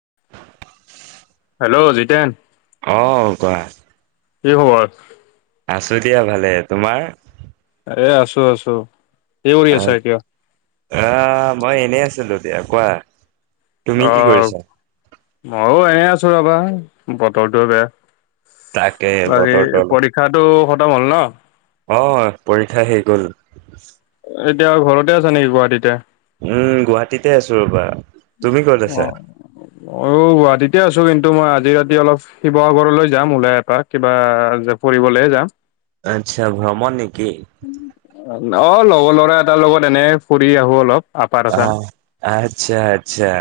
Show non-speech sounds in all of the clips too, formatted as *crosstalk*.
*inaudible* Hello Jiten. অ', কোৱা। কি খবৰ? আছো দিয়া ভালে, তোমাৰ? এ আছো আছো, এই কৰি আছা আহ এতিয়া? আহ মই এনেই আছিলো দিয়া, কোৱা। তুমি কি আহ, কৰিছা? ময়ো এনেই আছো ৰ'বা, বতৰটোৱে বেয়া। তাকে বাকী বতৰটো অলপ পৰীক্ষাটো খতম হ'ল ন'। অ', পৰীক্ষা শেষ হ'ল। এতিয়া ঘৰতে আছা নেকি, গুৱাহাটীতে? উম গুৱাহাটীতে আছো ৰ'বা। তুমি ক'ত আছা? অ', অ', গুৱাহাটীতে আছো কিন্তু মই আজি আজি ৰাতি অলপ শিৱসাগৰলৈ যাম ওলাই এপাক কিবা ফুৰিবলৈ যাম। আচ্ছা, ভ্ৰমণ নেকি? অ', লগৰ ল'ৰা এটাৰ লগত এনে ফুৰি আহো অলপ। আপাৰ আছাম। আহ, আচ্ছা আচ্ছা,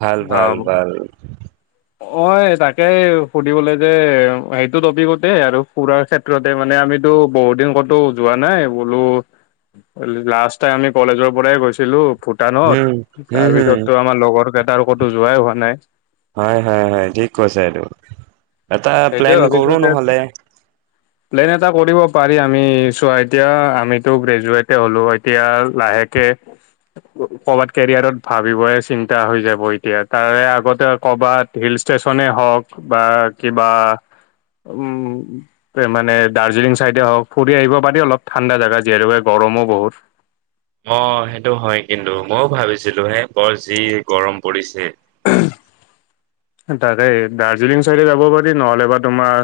ভাল ভাল অ' ভাল। অ', তাকেই সুধিবলে যে সেইটো টপিকতে আৰু ফুৰাৰ ক্ষেত্ৰতে মানে আম আমিতো বহুত দিন ক'তো যোৱা নাই বোলো লাষ্ট টাইম আমি কলেজৰ পৰাই গৈছিলো। ভূটানত, হম হম হম তাৰপিছততো আমাৰ লগৰ কেইটাৰ ক'তো যোৱাই হোৱা নাই। হয় হয় হয়, ঠিক কৈছা এইটো, এটা প্লেন সেইটোয়ে ভাবিছো কৰো যে নহলে। প্লেন এটা কৰিব পাৰি আমি, চোৱা এতিয়া আমিতো গ্ৰেজুৱেটেই হলো এতিয়া লাহেকে এ কৰবাত কেৰিয়াৰত ভাবিবই চিন্তা হৈ যাব এতিয়া, তাৰে আগতে কৰবাত হিল ষ্টেচনে হওঁক বা কিবা উম, মানে দাৰ্জিলিং চাইডে হওঁক ফুৰি আহিব পাৰি অলপ, ঠাণ্ডা জাগা যিহেতুকে গৰম গৰমো বহুত। অ', সেইটো হয় কিন্তু, মইওঁ ভাবিছিলো হে বৰ যি গৰম পৰিছে। *unintelligible* তাকেই দাৰ্জিলিং চাইডে যাব পাৰি, নহ'লে বা তোমাৰ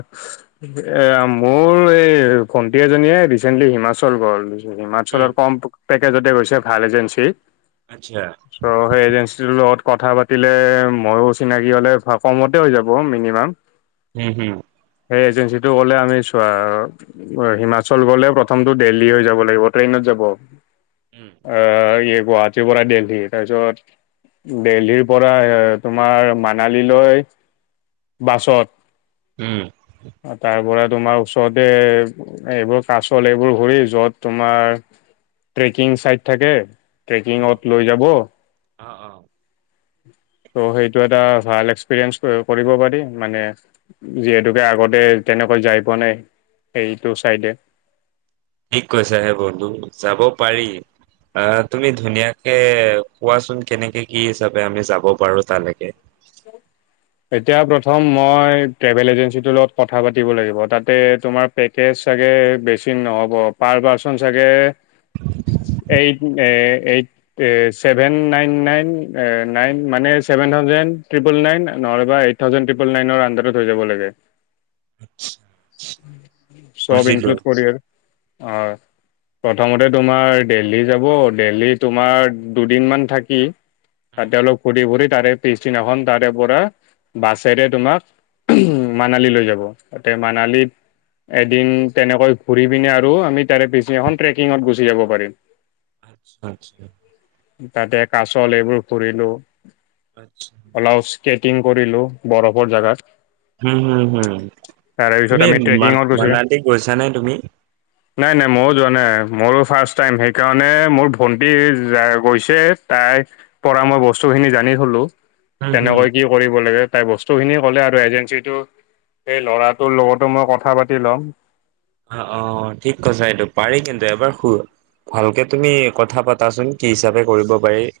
এ মোৰ এ ভণ্টি এজনীয়ে ৰিচেণ্টলি হিমাচল গ'ল। উম, হিমাচলৰ কম পেকেজতে গৈছে ভাল এজেঞ্চি। আচ্ছা চ' সেই এজেঞ্চিটোৰ লগত কথা পাতিলে মইওঁ চিনাকি *unintelligible* হলে, কমতে হৈ যাব মিনিমাম। হম হম। সেই এজেঞ্চীটো কলে আমি চোৱা, হিমাচল গলে প্ৰথমটো দেল্লী হৈ যাব লাগিব, ট্ৰেইনত উম, *unintelligible* গুৱাহাটীৰ পৰা দেলহি, তাৰপিছত, দেলহিৰ পৰা এ তোমাৰ মান *unintelligible* লৈ বাছত, উম। তাৰপৰা তোমাৰ ওচৰতে এইবোৰ কাচল এইবোৰ ঘূৰি, যত তোমাৰ ট্ৰেকিং চাইট থাকে, অ', ট্ৰেকিংত লৈ যাব। অ', অ'। *unintelligible* চ', সেইটো এটা ভাল এক্সপিৰিয়েঞ্চ কৰিব পাৰি, মানে যিহেতুকে আগতে *unintelligible* যাই পোৱা, নাই সেইটো চাইডে ঠিক কৈছাহে বন্ধু, যাব পাৰি। আহ, তুমি ধুনীয়াকে কোৱাচোন কেনেকে কি হিচাপে আমি যাব পাৰো তালৈকে? *unintelligible* এতিয়া প্ৰথম মই ট্ৰেভেল এজেন্সীটোৰ লগত কথা পাতিব লাগিব, তাতে তোমাৰ পেকেজ চাগে বেছি নহ'ব পাৰ পাৰ্চন চাগে eight uh eight uh seven nine nine uh nine মানে চেভেন থাউজেণ্ড ট্ৰিপল নাইন নহ'লেবা এইট থাউজেণ্ড ট্ৰিপল নাইনৰ আণ্ডাৰত হৈ যাব লাগে। চব বুজিলো। ইনক্লুড কৰি আৰু হয়। প্ৰথমতে তোমাৰ দেলহি যাব, দেলহি তোমাৰ দুদিনমান থাকি উম, তাতে অলপ ফুৰি ফুৰি তাৰে পিছদিনাখন তাৰে পৰা বাছেৰে তোমাক মানালী লৈ যাব। তাতে মানালীত এদিন তেনেকৈ ঘুৰি পিনে আৰু আমি তাৰে পিছদিনাখন ট্ৰেকিঙত গুচি যাব পাৰিম। আচ্ছা, আচ্ছা। তাতে কাচল এইবোৰ ফুৰিলো। অলপ স্কেট কৰিলো বৰফৰ জেগাত। হু, হু, হু। পিছত তুমি আমি ট্ৰেকিঙত গৈছো মান-মানালী গৈছা নে তুমি? মইওঁ যোৱা নাই, মোৰো ফাৰ্ষ্ট টাইম সেইকাৰণে মোৰ ভন্টি যা গৈছে তাই পৰা মই বস্তু খিনি জানি থলো। হো, হো। দিব লাগে, তাই বস্তু খিনি হ'লে আৰু এজেন্সিটো সেই ল'ৰাটোৰ লগতো মই কথা পাতি ল'ম। অ', অ', ঠিক কৈছা এইটো পাৰি কিন্তু, এবাৰ শু ভালকে তুমি কথা পাতাচোন কি হিচাপে কৰিব পাৰি।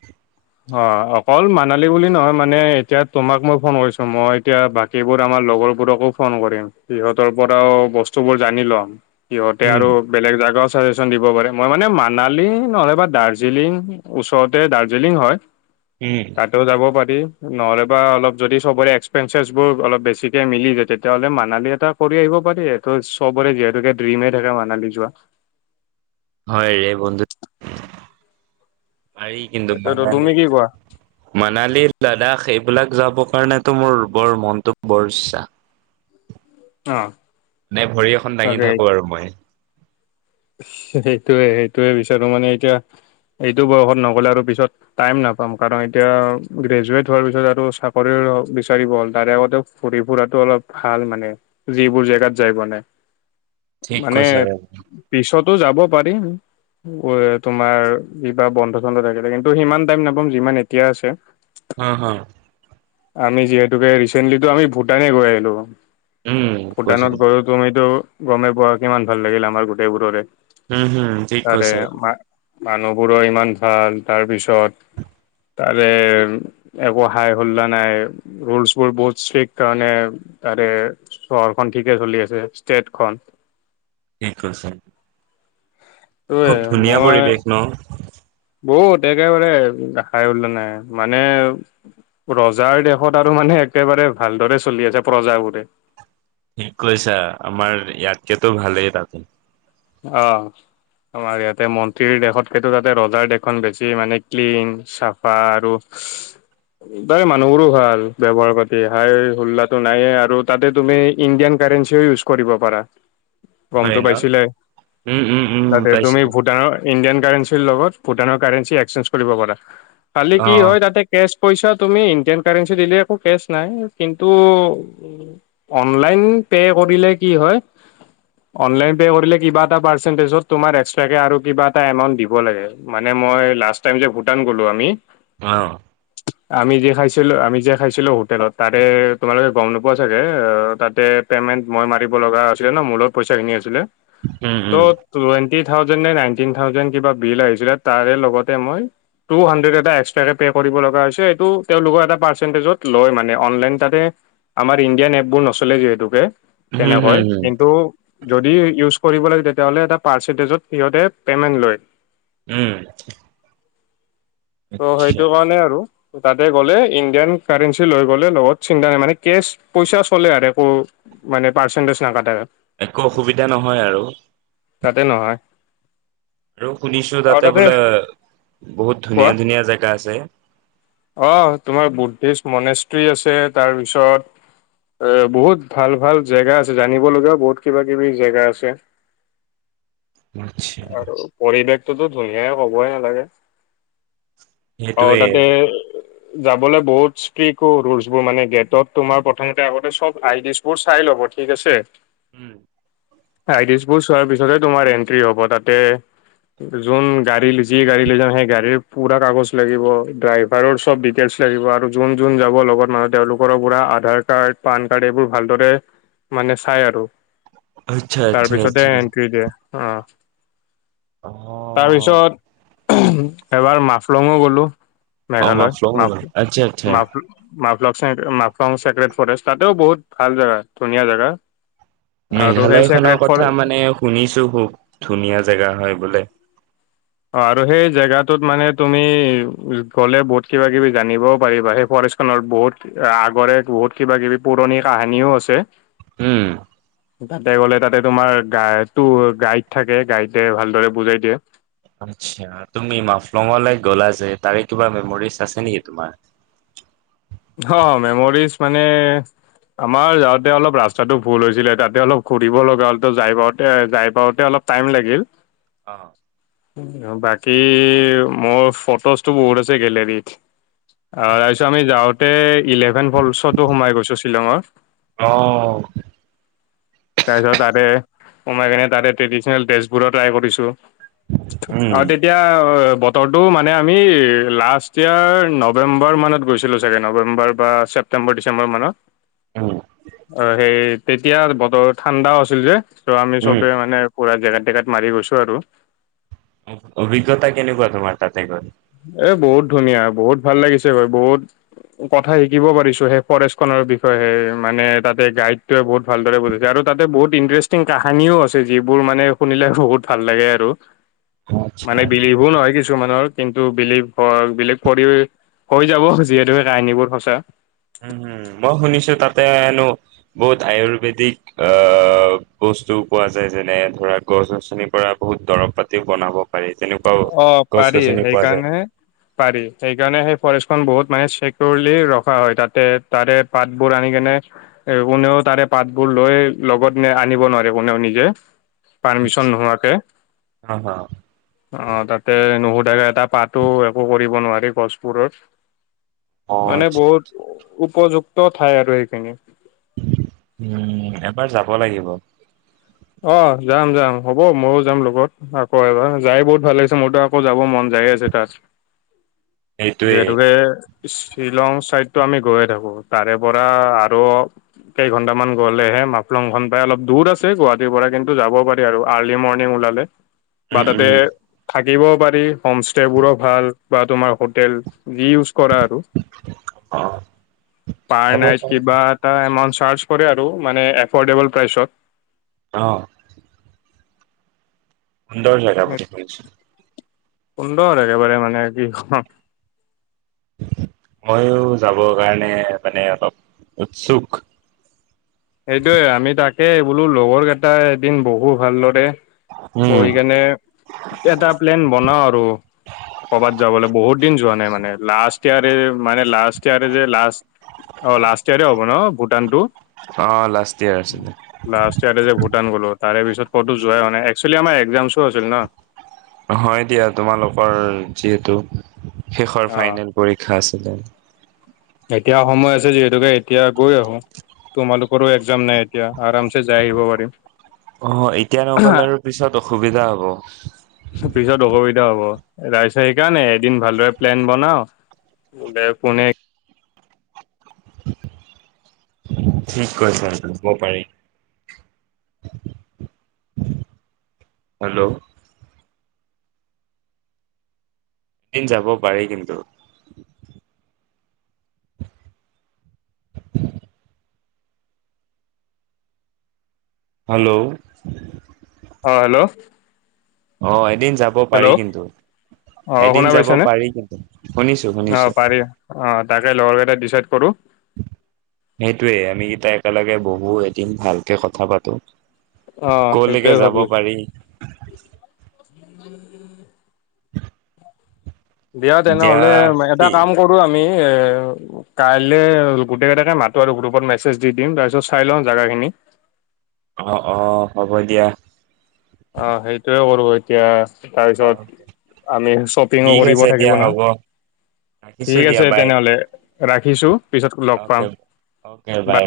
অ', অকল মানালী বুলি নহয় মানে এতিয়া তোমাক মই ফোন কৰিছো মই এতিয়া বাকীবোৰ আমাৰ লগৰবোৰকো ফোন কৰিম। সিহঁতৰ পৰাও বস্তুবোৰ জানি লম। সিহঁতে উম, আৰু বেলেগ জাগা ছাজেশ্যন দিব পাৰে। মই মানে মানালী নহলে বা দাৰ্জিলিং, ওচৰতে দাৰ্জিলিং হয়। উম, তাতেও যাব পাৰি। নহ'লে বা অলপ যদি চবৰে এক্সপেন্সেছবোৰ অলপ বেছিকে মিলিযাই তেতিয়া হ'লে মানালী এটা কৰি আহিব কৰিব পাৰি তো চবৰে যিহেতুকে ড্ৰিমে থাকে মানালী যোৱা। হয় ৰে বন্ধু পাৰি কিন্তু এইটোতো তুমি মানালী, কি কোৱা মানালীৰ লাডাখ সেই বিলাক যাব কাৰণেতো মোৰ বৰ মনটো বৰ ইচ্ছা। অ'। নে ভৰি এখন দাঙি থাকোঁ আৰু মই। সেইটোয়ে সেইটোয়ে বিচাৰোঁ মানে এতিয়া এইটো বয়সত নগ'লে আৰু পিছত টাইম নাপাম কাৰণ এতিয়া গ্ৰেজুৱেট হোৱাৰ পিছত আৰু চাকৰি ৰ' বিচাৰিব হ'ল। তাৰে আগতে ফুৰি ফুৰাটো অলপ ভাল মানে যিবোৰ জেগাত যাই পোৱানাই। *inaudible* ঠিক কৈছে। ত' যাব পাৰিম। ঐ, তোমাৰ কিবা বন্ধ চন্ধ থাকিলে কিন্তু সিমান টাইম নাপাম যিমান এতিয়া আছে। হাঁ, হাঁ। আমি যিহেতুকে ৰিচেণ্টলিটো আমি ভূটানে গৈ আহিলোঁ। উম কৈছে ভূটানত গৈও তুমিতো গমেই পোৱা কিমান ভাল লাগিলে আমাৰ গোটেইবোৰৰে। হু, হু, ঠিক তাৰে কৈছে। মা মানুহবোৰো ইমান ভাল। তাৰপিছত তাৰে একো হাই হুল্লা নাই ৰুল্ছবোৰ বহুত ষ্ট্ৰিক্ট কাৰণে তাৰে চহৰখন ঠিকে চলি আছে। এটখন। কি কৈছে? টোৱে খুব ধুনীয়া পৰিৱেশ ন? অ', তে একেবাৰে হাই হুল্লা নাই। মানে ৰজাৰ দেশত আৰু মানে একেবাৰে ভালদৰে চলি আছে প্ৰজাবোৰে। কি কৈছা? আমাৰ ইয়াতকেটো ভালেই তাতে। অ'। আমাৰ ইয়াতে মন্ত্ৰীৰ দেশতকেটো তাতে ৰজাৰ দেশখন বেছি মানে ক্লীন, চাফা আৰু *unintelligible* তাৰে মানুহবোৰো ভাল ব্যৱহাৰ পাতি, হাই হোল্লাটো নাইয়ে আৰু তাতে তুমি ইণ্ডিয়ান *unintelligible* ইউজ কৰিব পাৰা, হয় গমটো ন পাইছিলাই। উম উম উম তাতে তুমি পাইছিলো ভূটানৰ ইণ্ডিয়ান কাৰেন লগত ভুটানৰ কাৰেন্সী এক্সচেঞ্জ কৰিব পৰা, পাৰলে অ কি হয় তাতেই কেশ পইচা তুমি ইণ্ডিয়ান কাৰেন্সী দিলে একো কেচ নাই কিন্তু অনলাইন পে' কৰিলে কি হয়, অনলাইন পে' কৰিলে কিবা পাৰ্চেণ্টেজত তোমাৰ এক্সট্ৰা কে আৰু কিবা এটা এমাউণ্ট দিব লাগে মান মই লাষ্ট টাইম যে ভূটান গলো আমি অ', আমি যে খাইছিলো আমি যে খাইছিলোঁ হোটেলত তাৰে তোমালোকে গম নোপোৱা চাগে তাতে পেমেন্ট মই মাৰিব লগা আছিলে ন', মোৰ লগত পইচাখিনি আছিলে। উম উম ত', টুৱেন্টি থাউজেণ্ড নে নাইন্তিন থাউজেণ্ড কিবা বিল আহিছিলে, তাৰে লগতে মই টু হানড্ৰেড এটা এক্সট্ৰাকে পে কৰিব লগা হৈছে, এইটো তেওঁলোকৰ এটা পাৰ্চেন্টেজত লয় মানে, অনলাইন তাতে আমাৰ ইণ্ডিয়ান এপবোৰ নচলে যিহেতুকে হম হম তেনেকুৱাই, হম কিন্তু যদি ইউজ কৰিব লাগে তেতিয়াহ'লে এটা পাৰ্চেটেজত সিহঁতে পেমেন্ট লয়। উম। ত', আচ্ছা সেইটো কাৰণে আৰু। তাতে গ'লে ইণ্ডিয়ান কাৰেঞ্চি লৈ গ'লে লগত চিন্তা নাই মানে, কেচ পইচা চলে আৰু একো মানে পাৰ্চেণ্টেজ নাকাটে। একো অসুবিধা নহয় আৰু তাতে নহয়। আৰু শুনিছো তাতে বোলে, বহুত কোৱা, ধুনীয়া ধুনীয়া জেগা আছে আহ তোমাৰ বুদ্ধিষ্ট মনেষ্ট্ৰী আছে, তাৰপিছত এ বহুত ভাল ভাল জেগা আছে, জানিব লগীয়াও বহুত কিবা কিবি জেগা আছে। আচ্ছা আৰু পৰিৱেশটোতো ধুনীয়াই, কবই নালাগে। অ', সেইটোৱে ততে যাবলে বহুত ষ্ট্ৰিকো ৰুলছবোৰ মানে, গেটত তোমাৰ প্ৰথমতে আগতে চব আইদিচবোৰ চাই লব। ঠিক আছে। উম। আইডিছবোৰ চোৱাৰ পিছতহে তোমাৰ এন্ট্ৰি হ'ব তাতে যোন গাড়ী, যি গাড়ী লৈ যাওঁ, সেই গাড়ীৰ পুৰা কাগজ লাগিব, ড্ৰাইভাৰৰ চব ডিটেইলচ লাগিব আৰু যোন যোন যাব লগত মানুহ তেওঁলোকৰো পুৰা আধাৰ কাৰ্ড, পান কাৰ্ড এইবোৰ ভালদৰে মানে চাই আৰু। তাৰপিছতে এন্ট্ৰি দিয়ে। অ', অ তাৰপিছত এবাৰ মাফলঙো গ'লোঁ, অ মেঘালয, মাফলং হ'ল। *unintelligible* আচ্ছা আচ্ছা *unintelligible* মাফলং ছেক্ৰেট ফৰেষ্ট, তাতেও বহুত ভাল জেগা, ধুনীয়া জেগা। আৰু সেই মেঘালয় চেক্ৰেট খনৰ ফৰ কথা অ', মানে শুনিছো, খুব ধুনীয়া জেগা হয় বোলে। অ', আৰু সেই জেগাটোত মানে তুমি গলে বহুত কিবা কিবি জানিবওঁ পাৰিবা সেই *unintelligible* বহুত আগৰে, বহুত কিবা কিবি পুৰণি কাহিনিও আছে। উম। তাতে গ'লে তাতে তোমাৰ, গাটো, গাইড থাকে, গাইডে ভালদৰে বুজাই দিয়ে। আচ্ছা, তুমি মাফলঙলৈ গ'লা যে, তাৰে কিবা মেমৰিজ আছে নেকি তোমাৰ? অ', মেমৰিজ মানে আমাৰ যাওঁতে অলপ ৰাস্তাটো ভুল হৈছিলে, তাতে অলপ ঘূৰিব লগা হল, ত' যাই পাওঁতে যাই পাওঁতে অলপ টাইম লাগিল। অ'। বাকী, মোৰ ফটোজটো বহুত আছে গেলেৰীত। আহ, তাৰপিছত আমি যাওঁতে, ইলেভেন ফলছতো সোমাই গৈছো শ্বিলঙৰ। অ' তাৰপিছত তাতে সমাই কেনে তাতে ট্ৰেডিচনেল ড্ৰেচবোৰও ট্ৰাই কৰিছো। অ, উম তেতিয়া অ বতৰটো মানে আমি লাষ্ট ইয়েৰ নৱেম্বৰ মানত গৈছিলোঁ চাগে নৱেম্বৰ বা চে *unintelligible* ডিচেম্বৰ মানত। *unintelligible* অ', হেই তেতিয়া বতৰত ঠাণ্ডাওঁ আছিল যে, ত' আমি উম চবে মানে পুৰা জেকেট-টেকেত মাৰি গৈছো আৰু। অভিজ্ঞতা কেনেকুৱা তোমাৰ তাতে গৈ? এ বহুত ধুনীয়া, বহুত ভাল লাগিছে গৈ, বহুত - কথা শিকিব পাৰিছো সেই ফৰেষ্ট খনৰ বিষয়ে মানে তাতে গাইড টোৱে বহুত ভালদৰে *unintelligible* আৰু তাতে বহুত ইন্টাৰেষ্টিং কাহানিও আছে। যিবোৰ মানে শুনিলে বহুত ভাল লাগে আৰু। মানে আচ্ছা বিলীভো নহয় কিছুমানৰ কিন্তু বিলিফ অ, বিলিফ কৰি, হৈ যাব যিহেতু সেই কাহিনীবোৰ সঁচা। উ, উ মই শুনিছো তাতে হেনো বহুত আয়ৰৰ্বেদিক আহ, বহু বস্তুও পোৱা যায়, যেনে ধৰা গছ-গছনিৰ পৰা বহুত দৰব পাতিও বনাব পাৰি। তেনেকুৱাও অ গছ পাৰি, গছনি পোৱা যায়। সেইকাৰণেহে পাৰি, সেইকাৰণেহে ফৰেষ্ট খন বহুত মানে চিকীয়ৰ্লি ৰখা হয়, তাতে তাৰে পাতবোৰ আনি কেনে এ কোনেও তাৰে পাতবোৰ লৈ লগত নে আনিব নোৱাৰে কোনেও নিজে পাৰমিচন নোহোৱাকে। অ', অ', অ তাতে নুশুধাকে এটা পাতো একো কৰিব নোৱাৰি গছবোৰত। অ', মানে আচ্ছা আচ্ছা বহুত উপযুক্ত ঠাই আৰু সেইখিনি। উম এবাৰ যাব লাগিব। অ, যাম - যাম হ'ব ময়ো যাম লগত আকৌ এবাৰ, যাই বহুত ভাল লাগিছে মোৰতো আকৌ যাব মন জাই আছে তাছ সেইটোৱে যিহেতুকে শ্বিলং চাইডতটো আমি গৈয়ে থাকো। তাৰে পৰা আৰু কেই ঘন্টামান গ'লেহে মাফলং খন পাই অলপ দূৰ আছে গুৱ টিৰ পৰা। কিন্তু যাব পাৰি আৰু আৰলি মৰলি উলালে। বা উম, ততে উম, থা দিব পাৰি। হোমষ্টেবোৰো ভাল বা তোমাৰ হোটেল যি ইউজ কৰা আৰু। অ', পাৰ যাব নাইট পাৰি কিবা এটা এমাউচ চাৰ্জ কৰে আৰু মানে এফৰ্ডেবল প্ৰাইচত। অ, সুন্দৰ *unintelligible* সুন্দৰ একেবাৰে মানে *unintelligible* ময়ো যাবৰ কাৰণে মানে অলপ উৎসুক। সেইটোয়ে আমি তাকে বোলো লগৰ কেইটা এদিন বহু ভালদৰে উম, বহি কেনে এটা প্লেন বনাও আৰু। ক'ৰবাত যাবলৈ বহুত দিন যোৱা নাই মানে। লাষ্ট তিয়াৰে, মানে লাষ্ট তিয়াৰে, লাষ্ট অ লাষ্ট ইয়াৰে হ'ব ন ভূটানটো? অ', লাষ্ট ইয়াৰ আছিলে লাষ্ট ইয়াৰে যে ভূটান গলো তাৰে পিছত ক'তো যোৱাই হোৱা নাই। একচুৱেলি আমাৰ একজাম চো আছিল ন। হয় দিয়া তোমালোকৰ যিহেতু শেষৰ অ ফাইনেল পৰীক্ষা আছ *inaudible* এতিয়া সময় আছে যিহেতুকে এতিয়া গৈ আহো। তোমালোকৰো এক্জাম নাই এতিয়া, আৰামছে যাই আহিব পাৰিম। অ, এতিয়া নগলে আৰু পিছত অসুবিধা হ'ব। পিছত অসুবিধা হ'ব। ৰাইছা সেইকাৰণে এদিন ভালদৰে প্লেন বনাও বোলে কোনে *inaudible* ঠিক কৈছে *unintelligible* পাৰি। হেল্ল'। এদিন যাব পাৰি কিন্তু। হেল্ল'। অঁ' হেল্ল'। অ' এদিন যাব হেল্ল' পাৰি কিন্তু। অ এদিন শুনা যাব পাইছ নে? পাৰি কিন্তু। শুনিছো অ শুনিছো। পাৰি, অ তাকে লগৰকেইটা ডিচাইড কৰো সেইটোৱে আমি ইতা একেলগে বহু এদিন ভালকে কথা পাতোঁ। অ কলৈকে সেইটোয়ে যাব ভাবি আছো পাৰি। *inaudible* *inaudible* দিয়া তেনেহ'লে এটা কি কাম কৰো আমি। এ কাইলে গোটেই কেইটাকে মাতো আৰু গ্ৰুপত মেছেজ দি দিম তাৰ পিছত চাই লওঁ জেগা খিনি। *inaudible* আহ' অ' হ'ব দিয়া। অ' সেইটোয়ে কৰো এতিয়া। অ তাৰপিছত আমি শ্বপিঙো ঠিক কৰিব আছে দিয়া থাকিব নহ। হ'ব। ৰাখিছো ঠিক দিয়া আছে বাই। তেনেহলে ৰাখিছো পিছত লগ অ'কে পাম। অ'কে বাই।